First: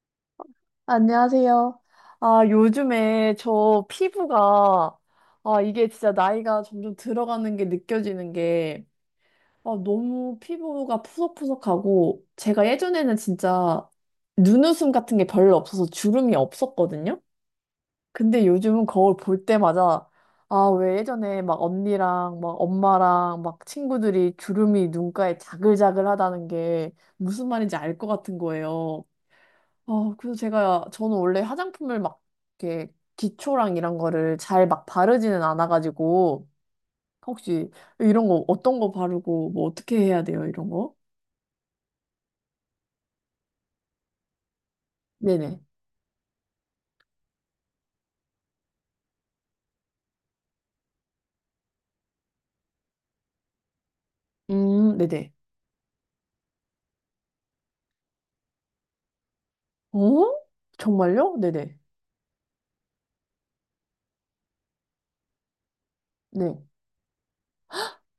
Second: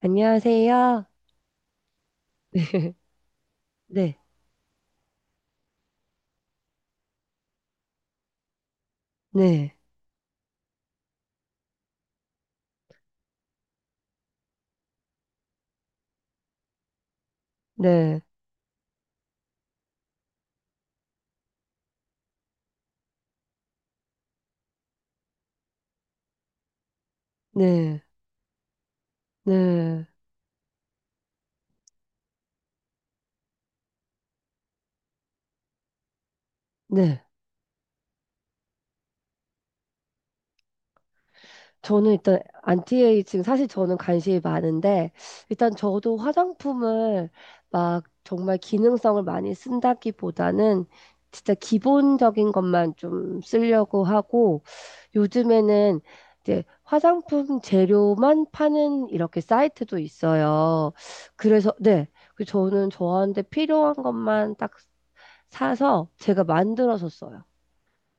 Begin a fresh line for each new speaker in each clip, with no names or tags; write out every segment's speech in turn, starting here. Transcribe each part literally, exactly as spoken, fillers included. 안녕하세요.
안녕하세요. 아, 요즘에 저
네,
피부가, 아, 이게 진짜 나이가 점점 들어가는 게 느껴지는 게, 아,
네,
너무 피부가 푸석푸석하고, 제가 예전에는 진짜 눈웃음 같은 게 별로 없어서 주름이 없었거든요?
네,
근데 요즘은 거울 볼 때마다, 아, 왜 예전에 막 언니랑 막 엄마랑 막 친구들이 주름이 눈가에 자글자글하다는 게 무슨 말인지 알
네,
것 같은 거예요.
네,
어, 그래서 제가, 저는 원래 화장품을 막, 이렇게, 기초랑 이런 거를 잘 막 바르지는 않아가지고,
네.
혹시 이런 거, 어떤 거 바르고, 뭐, 어떻게 해야 돼요, 이런 거?
저는 일단 안티에이징 사실 저는 관심이 많은데
네네.
일단 저도 화장품을 막 정말 기능성을 많이 쓴다기보다는 진짜 기본적인 것만 좀 쓰려고 하고,
음, 네네.
요즘에는 이제 화장품 재료만 파는 이렇게 사이트도
어?
있어요.
정말요?
그래서
네네.
네. 그 저는 저한테 필요한 것만 딱 사서 제가
네.
만들어서 써요.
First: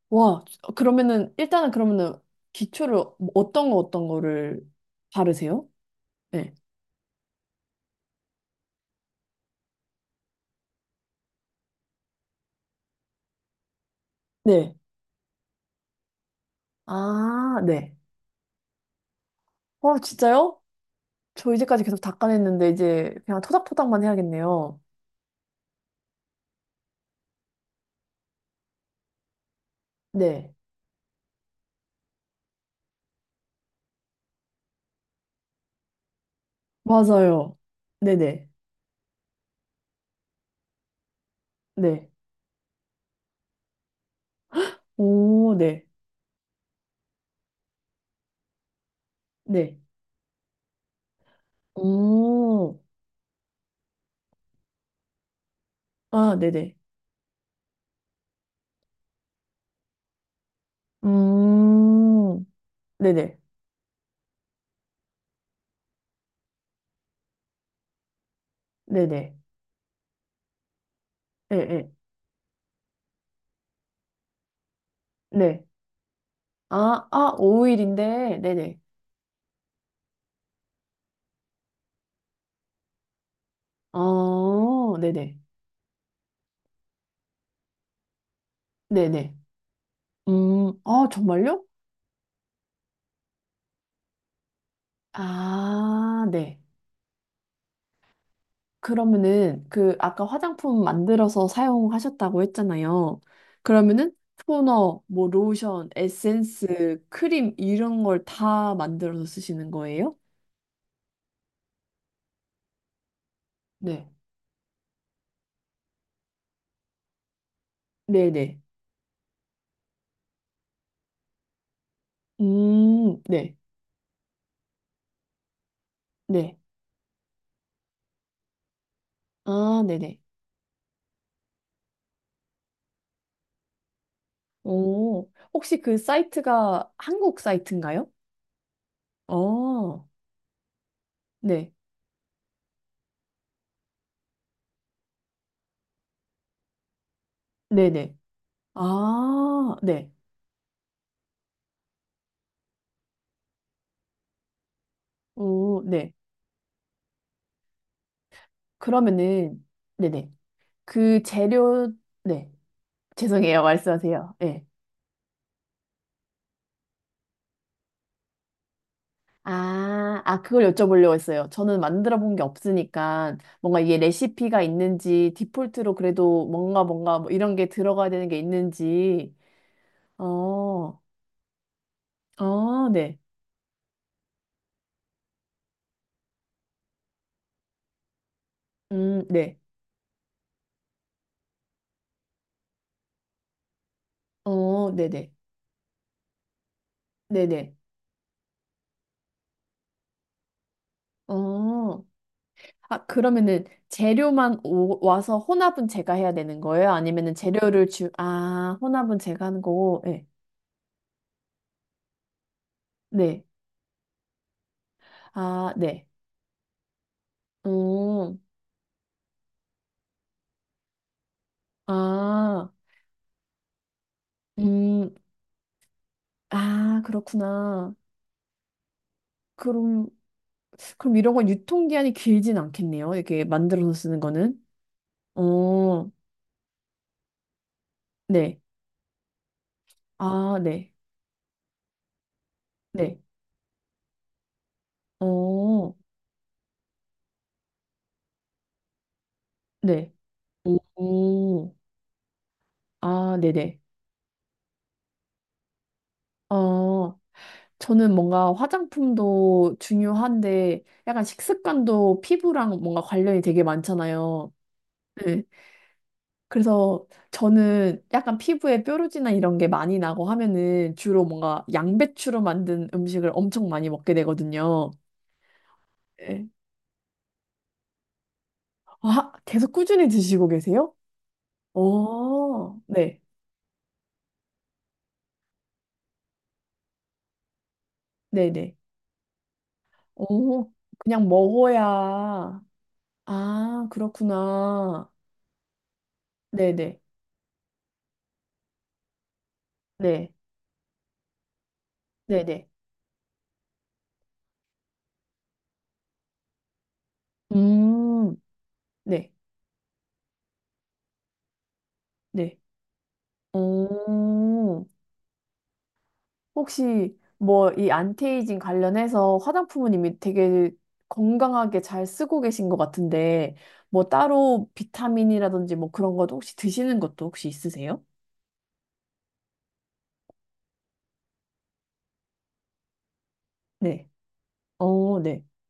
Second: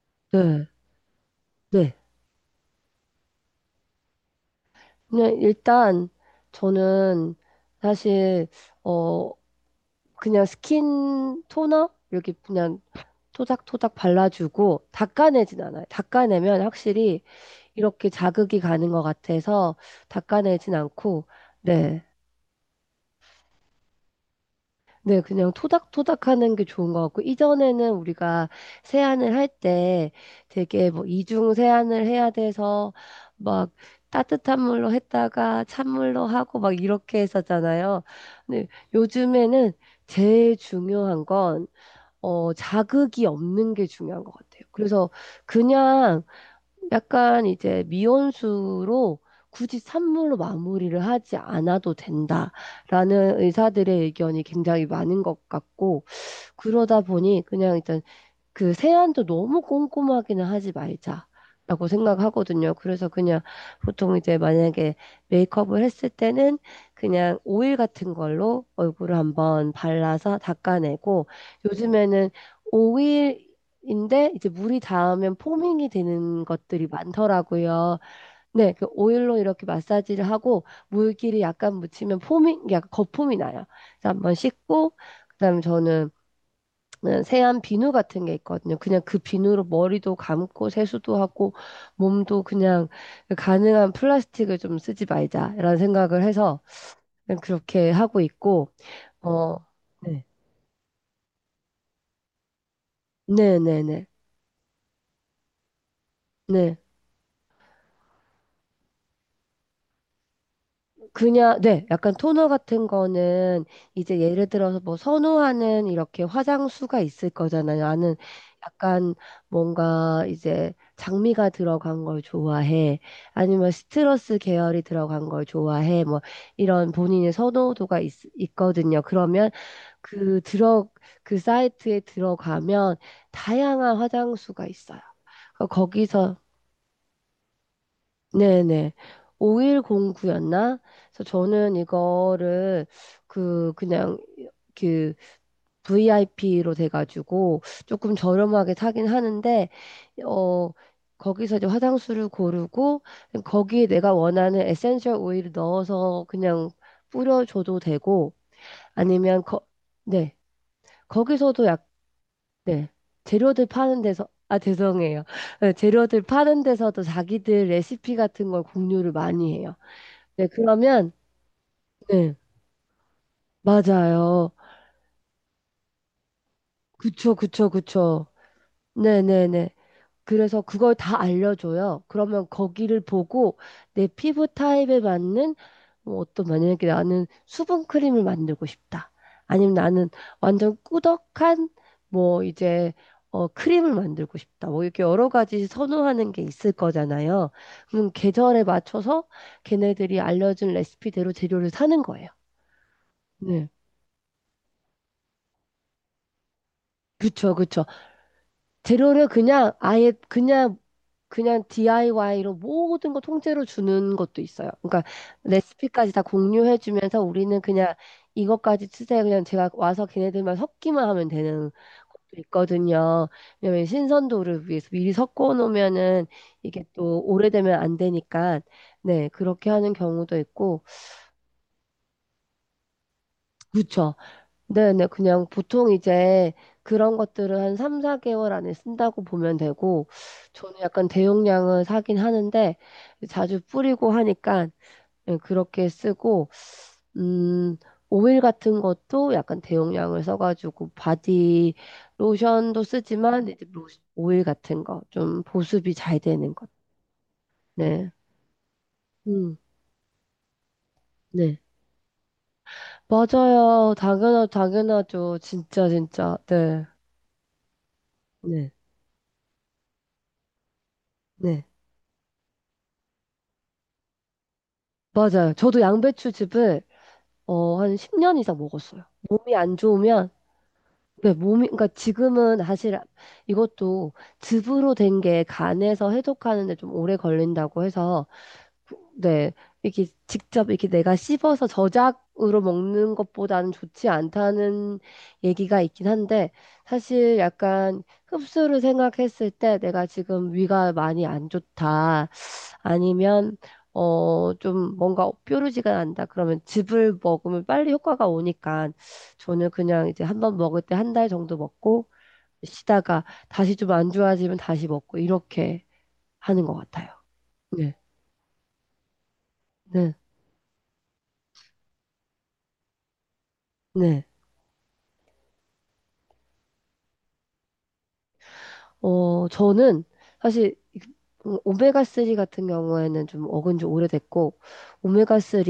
와,
네,
그러면은, 일단은
네.
그러면은, 기초를 뭐 어떤 거, 어떤 거를
그냥
바르세요?
일단
네.
저는 사실 어 그냥 스킨 토너 이렇게 그냥 토닥토닥
네.
발라주고 닦아내진 않아요. 닦아내면 확실히
아, 네.
이렇게 자극이 가는 것 같아서
어, 진짜요?
닦아내진 않고,
저 이제까지 계속
네.
닦아냈는데, 이제 그냥 토닥토닥만 해야겠네요.
네, 그냥 토닥토닥 하는 게 좋은 것 같고, 이전에는 우리가 세안을 할 때
네.
되게 뭐 이중 세안을 해야 돼서 막 따뜻한 물로 했다가 찬물로 하고 막 이렇게
맞아요.
했었잖아요.
네네.
근데 요즘에는 제일 중요한 건,
네.
어, 자극이 없는 게 중요한 것 같아요. 그래서
오, 네.
그냥 약간 이제 미온수로
네.
굳이 산물로 마무리를 하지 않아도
오,
된다라는 의사들의 의견이 굉장히 많은 것 같고,
아, 네네.
그러다 보니 그냥 일단 그 세안도 너무 꼼꼼하기는 하지 말자라고
음,
생각하거든요. 그래서
네네.
그냥 보통 이제 만약에 메이크업을 했을 때는 그냥 오일 같은 걸로 얼굴을
네네.
한번 발라서 닦아내고,
네네.
요즘에는 오일인데 이제 물이 닿으면
네.
포밍이 되는 것들이
아, 아,
많더라고요.
오 일인데,
네,
네네.
그 오일로 이렇게 마사지를 하고 물기를 약간 묻히면 포밍, 약간 거품이 나요. 그래서 한번 씻고
아 네네.
그다음에 저는, 네, 세안 비누 같은 게 있거든요. 그냥 그
네네.
비누로 머리도 감고
음, 아,
세수도 하고
정말요?
몸도 그냥 가능한 플라스틱을 좀 쓰지 말자라는 생각을
아, 네.
해서 그냥 그렇게 하고 있고, 어
그러면은 그
네.
아까 화장품 만들어서 사용하셨다고 했잖아요.
네네네. 네.
그러면은 토너, 뭐 로션,
네.
에센스, 크림 이런 걸 다 만들어서 쓰시는 거예요?
그냥, 네, 약간 토너 같은 거는
네.
이제 예를 들어서 뭐 선호하는 이렇게 화장수가 있을 거잖아요. 나는
네네.
약간 뭔가 이제 장미가 들어간 걸 좋아해.
음, 네.
아니면 시트러스 계열이 들어간 걸 좋아해. 뭐
네.
이런 본인의 선호도가 있, 있거든요. 그러면
아, 네네.
그 들어, 그 사이트에 들어가면 다양한 화장수가 있어요.
오,
그러니까
혹시 그
거기서
사이트가 한국 사이트인가요?
네네. 오일
어,
공구였나, 그래서
네.
저는 이거를 그 그냥 그 브이아이피로 돼가지고
네네.
조금 저렴하게 사긴 하는데,
아, 네.
어 거기서 이제 화장수를 고르고 거기에 내가 원하는 에센셜 오일을
오, 네.
넣어서 그냥 뿌려줘도 되고, 아니면 거,
그러면은, 네네.
네,
그
거기서도 약
재료, 네.
네,
죄송해요.
재료들 파는 데서
말씀하세요.
아
네.
죄송해요 재료들 파는 데서도 자기들 레시피 같은 걸 공유를 많이 해요.
아, 아,
네,
그걸
그러면,
여쭤보려고 했어요. 저는 만들어
네,
본 게 없으니까 뭔가 이게
맞아요.
레시피가 있는지 디폴트로 그래도 뭔가 뭔가 뭐
그쵸,
이런 게
그쵸,
들어가야
그쵸.
되는 게 있는지.
네네네. 그래서 그걸
어,
다 알려줘요. 그러면
어,
거기를
네.
보고 내 피부 타입에 맞는, 뭐 어떤, 만약에 나는 수분 크림을 만들고 싶다.
음, 네.
아니면 나는 완전 꾸덕한 뭐 이제 어 크림을 만들고 싶다. 뭐
어,
이렇게 여러
네네.
가지 선호하는 게 있을 거잖아요.
네네.
그럼 계절에 맞춰서 걔네들이 알려준 레시피대로 재료를 사는
어.
거예요.
아, 그러면은
네.
재료만 오, 와서 혼합은 제가 해야 되는 거예요? 아니면은
그쵸, 그쵸.
재료를 주, 아, 혼합은
재료를
제가 하는
그냥
거고,
아예
네.
그냥 그냥 디아이와이로 모든 거
네.
통째로 주는 것도 있어요. 그러니까
아, 네.
레시피까지 다 공유해 주면서 우리는 그냥
음,
이것까지 쓰세요. 그냥 제가 와서 걔네들만 섞기만 하면 되는 것도
아,
있거든요. 왜냐면 신선도를 위해서 미리
음,
섞어 놓으면은 이게
아,
또 오래되면
그렇구나.
안 되니까, 네, 그렇게 하는
그럼,
경우도 있고.
그럼 이런 건 유통기한이 길진 않겠네요. 이렇게 만들어서
그렇죠.
쓰는 거는.
네네, 그냥 보통
어,
이제 그런 것들을 한 삼, 사 개월
네.
안에 쓴다고 보면 되고,
아,
저는
네.
약간 대용량을 사긴 하는데,
네.
자주 뿌리고 하니까 예, 그렇게
어,
쓰고, 음, 오일 같은 것도 약간
네.
대용량을 써가지고,
오,
바디 로션도
아,
쓰지만, 이제
네네.
로- 오일 같은 거, 좀 보습이 잘 되는 것.
어,
네.
저는 뭔가
음,
화장품도 중요한데 약간
네.
식습관도 피부랑 뭔가 관련이 되게
맞아요. 당연하,
많잖아요.
당연하죠.
네.
진짜, 진짜. 네.
그래서 저는 약간
네.
피부에 뾰루지나 이런 게 많이 나고 하면은 주로 뭔가
네.
양배추로 만든 음식을 엄청 많이 먹게 되거든요.
맞아요. 저도
네.
양배추즙을, 어, 한 십 년 이상 먹었어요.
아,
몸이
계속
안
꾸준히
좋으면
드시고 계세요?
네, 몸이, 그러니까 지금은
어,
사실
네,
이것도 즙으로 된 게 간에서 해독하는데 좀 오래 걸린다고 해서,
네네.
네, 이렇게 직접
오,
이렇게 내가
그냥
씹어서
먹어야.
저작으로 먹는 것보다는
아,
좋지 않다는
그렇구나.
얘기가 있긴 한데,
네네,
사실 약간 흡수를 생각했을 때 내가
네,
지금 위가 많이 안 좋다.
네네.
아니면 어 좀 뭔가 뾰루지가 난다 그러면 즙을 먹으면 빨리 효과가
음,
오니까
네,
저는 그냥 이제 한번 먹을 때 한 달 정도 먹고
네.
쉬다가 다시 좀 안 좋아지면
오,
다시 먹고 이렇게 하는 것 같아요.
혹시 뭐 이
네,
안티에이징 관련해서 화장품은
네,
이미 되게 건강하게 잘 쓰고 계신 것 같은데, 뭐
네.
따로 비타민이라든지 뭐 그런 것도 혹시 드시는 것도 혹시 있으세요?
어, 저는 사실 오메가삼 같은 경우에는 좀 먹은 지
네.
오래됐고,
어, 네.
오메가삼,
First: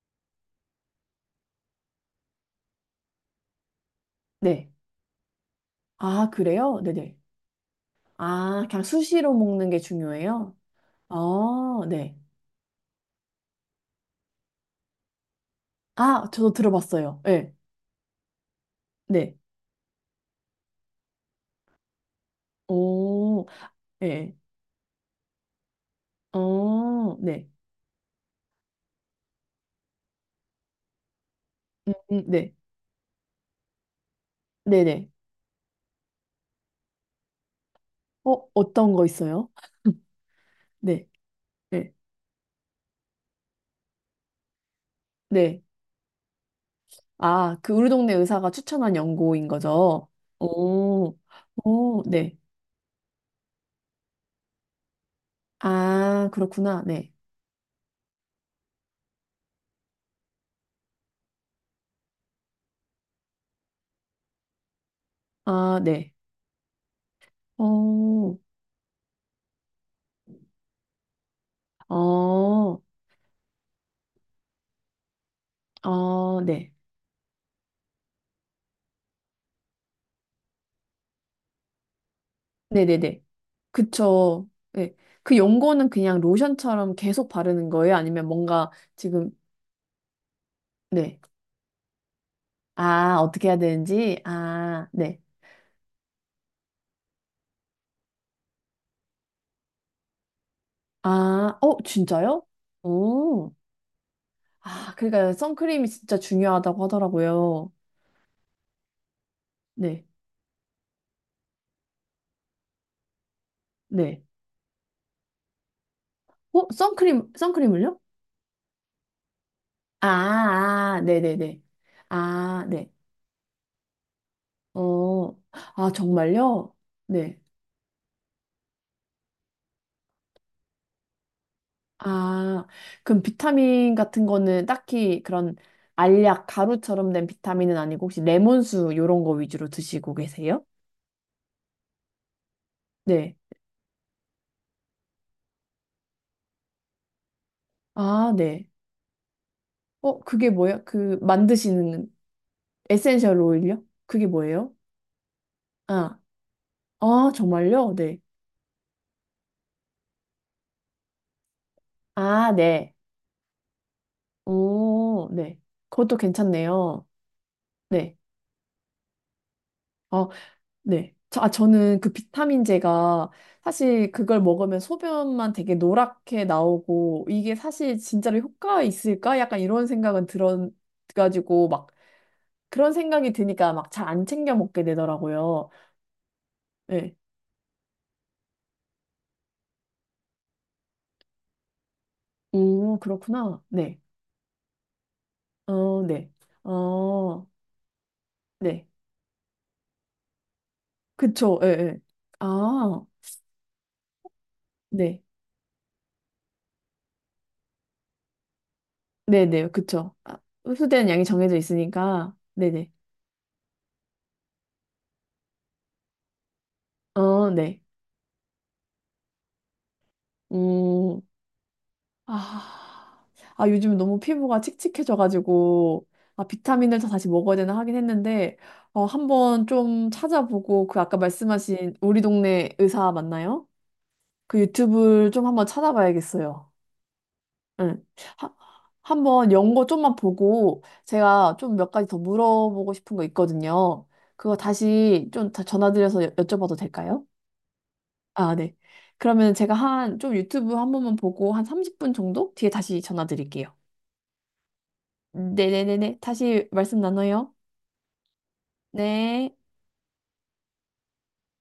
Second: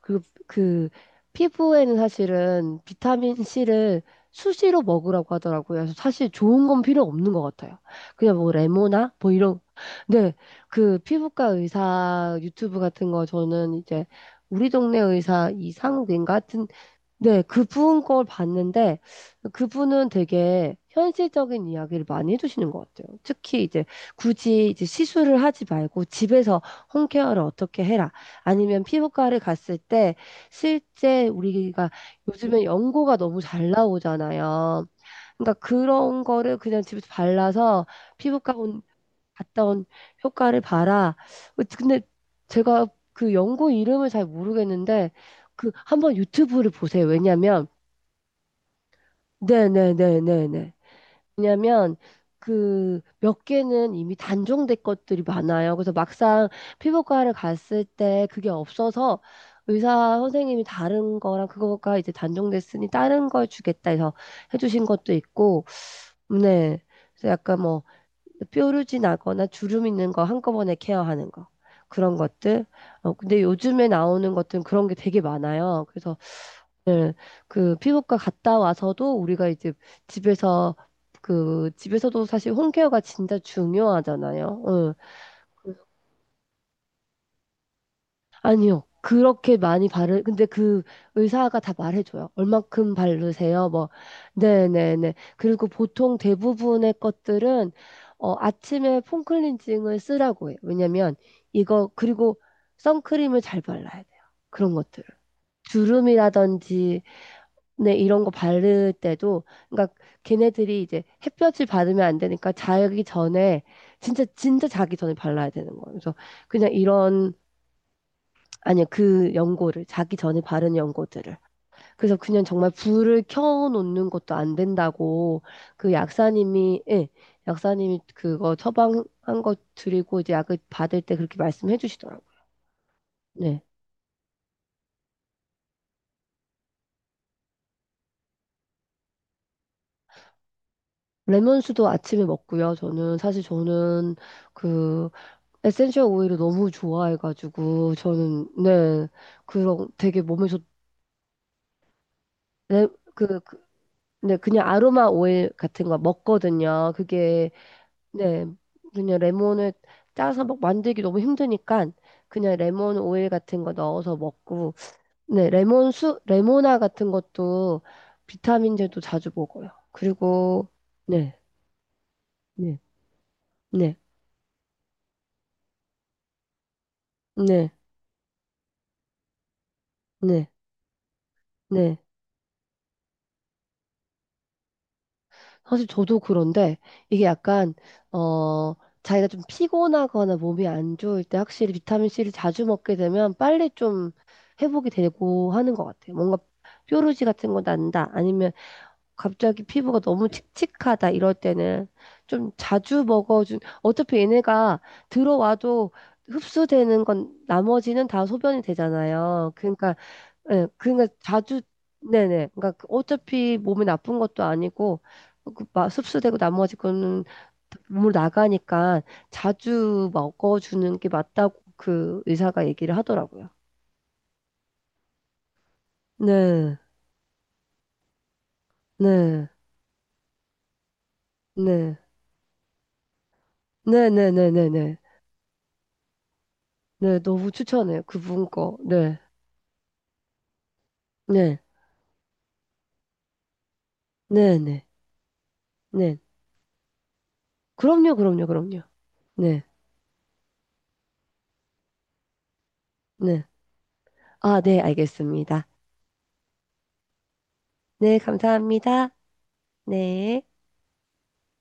그리고 그 피부에는 사실은 비타민C를
네.
수시로 먹으라고 하더라고요. 그래서
아,
사실 좋은
그래요?
건 필요
네네.
없는 것 같아요. 그냥 뭐
아, 그냥
레모나? 뭐
수시로
이런.
먹는 게
네,
중요해요?
그 피부과
아, 네.
의사 유튜브 같은 거 저는 이제 우리 동네 의사
아,
이상욱인가
저도
하여튼,
들어봤어요.
네,
네.
그분 걸 봤는데,
네.
그분은 되게 현실적인 이야기를 많이 해주시는 것 같아요.
오,
특히 이제
네.
굳이 이제 시술을 하지 말고 집에서
어,
홈케어를
네.
어떻게 해라. 아니면 피부과를 갔을 때 실제 우리가
음, 음, 네.
요즘에 연고가 너무 잘 나오잖아요.
네네.
그러니까 그런 거를 그냥 집에서 발라서
어,
피부과
어떤 거 있어요?
갔다 온 효과를
네.
봐라. 어,
네.
근데 제가 그 연구 이름을 잘 모르겠는데,
네.
그 한번 유튜브를 보세요.
아,
왜냐면
그 우리 동네 의사가 추천한 연고인 거죠?
네네네네네.
오,
왜냐면
오, 네.
그 몇 개는 이미 단종된 것들이 많아요. 그래서
아,
막상
그렇구나. 네.
피부과를 갔을 때 그게 없어서 의사 선생님이 다른 거랑 그거가 이제 단종됐으니 다른 걸 주겠다 해서 해주신 것도 있고,
아, 네.
네. 그래서 약간 뭐
오,
뾰루지 나거나 주름 있는 거 한꺼번에 케어하는 거. 그런 것들.
어,
어, 근데 요즘에 나오는 것들은 그런 게 되게 많아요. 그래서
어, 네.
네, 그 피부과 갔다 와서도 우리가 이제 집에서 그 집에서도 사실 홈케어가
네네네.
진짜
그쵸.
중요하잖아요. 응.
네. 그 연고는 그냥 로션처럼 계속 바르는 거예요? 아니면 뭔가
아니요.
지금,
그렇게 많이 바르, 근데 그
네.
의사가 다 말해줘요. 얼만큼
아, 어떻게 해야
바르세요? 뭐,
되는지? 아,
네네네.
네.
그리고 보통 대부분의 것들은, 어, 아침에 폼클렌징을 쓰라고 해요. 왜냐면,
아, 어,
이거, 그리고
진짜요?
선크림을
오.
잘 발라야 돼요. 그런
아,
것들을.
그러니까 선크림이 진짜 중요하다고
주름이라든지,
하더라고요.
네, 이런 거 바를 때도, 그러니까
네.
걔네들이 이제 햇볕을 받으면 안 되니까 자기 전에,
네.
진짜, 진짜 자기 전에 발라야 되는 거예요. 그래서
어,
그냥
선크림,
이런,
선크림을요?
아니요, 그 연고를,
아,
자기 전에 바른
아, 아.
연고들을.
네네네.
그래서 그냥
아,
정말
네.
불을 켜놓는 것도 안
어,
된다고
아,
그
정말요?
약사님이, 예,
네.
약사님이 그거 처방한 거 드리고 이제 약을 받을 때 그렇게 말씀해 주시더라고요.
아, 그럼
네.
비타민 같은 거는 딱히 그런 알약, 가루처럼 된 비타민은 아니고 혹시 레몬수 요런 거 위주로 드시고 계세요?
레몬수도 아침에 먹고요. 저는
네.
사실 저는 그 에센셜 오일을 너무 좋아해가지고
아,
저는,
네.
네, 그런
어,
되게 몸에
그게
좋,
뭐야? 그 만드시는
네,
에센셜
그, 그,
오일요? 그게
네, 그냥
뭐예요?
아로마 오일 같은 거
아,
먹거든요.
아,
그게,
정말요? 네.
네, 그냥 레몬을 짜서 막 만들기 너무 힘드니까
아,
그냥
네.
레몬 오일 같은 거 넣어서 먹고,
오,
네,
네.
레몬
그것도
수, 레모나
괜찮네요.
같은 것도
네.
비타민제도 자주 먹어요.
어,
그리고,
네.
네,
저, 아, 저는 그
네,
비타민제가
네,
사실 그걸 먹으면 소변만 되게 노랗게 나오고 이게
네,
사실 진짜로 효과가 있을까? 약간 이런 생각은
네,
들어가지고 막
네.
그런 생각이 드니까 막 잘 안 챙겨 먹게 되더라고요.
사실 저도 그런데
네.
이게 약간, 어, 자기가 좀 피곤하거나 몸이 안 좋을 때 확실히 비타민C를 자주 먹게
오,
되면
그렇구나.
빨리
네.
좀 회복이 되고 하는 것
어,
같아요.
네.
뭔가 뾰루지
어,
같은 거 난다. 아니면
네.
갑자기 피부가 너무 칙칙하다 이럴
그쵸. 예,
때는
예.
좀
아,
자주 먹어준 어차피 얘네가
네.
들어와도 흡수되는 건 나머지는 다 소변이 되잖아요.
네네.
그러니까
그쵸. 아,
예,
흡수되는
그러니까
양이 정해져
자주
있으니까.
네네. 그러니까 그
네네.
어차피 몸에 나쁜 것도 아니고 그 마- 흡수되고 나머지 거는
어, 네.
몸으로 나가니까 자주 먹어주는 게
음.
맞다고 그 의사가 얘기를
아,
하더라고요.
아, 요즘 너무 피부가 칙칙해져가지고, 아,
네,
비타민을 다 다시 먹어야 되나 하긴 했는데, 어,
네,
한번 좀 찾아보고, 그 아까 말씀하신
네,
우리 동네 의사 맞나요?
네, 네, 네,
그
네, 네.
유튜브를 좀 한번 찾아봐야겠어요.
네, 너무 추천해요.
응.
그분
하-
거. 네,
한번 연고 좀만 보고, 제가
네,
좀 몇 가지 더 물어보고 싶은 거 있거든요. 그거
네, 네,
다시 좀 다-
네.
전화드려서 여- 여쭤봐도 될까요?
그럼요, 그럼요,
아, 네.
그럼요.
그러면
네,
제가 한, 좀 유튜브 한 번만 보고, 한 삼십 분 정도 뒤에 다시
네.
전화드릴게요.
아, 네,
음,
알겠습니다.
네네네네. 다시 말씀 나눠요.
네, 감사합니다.
네.
네.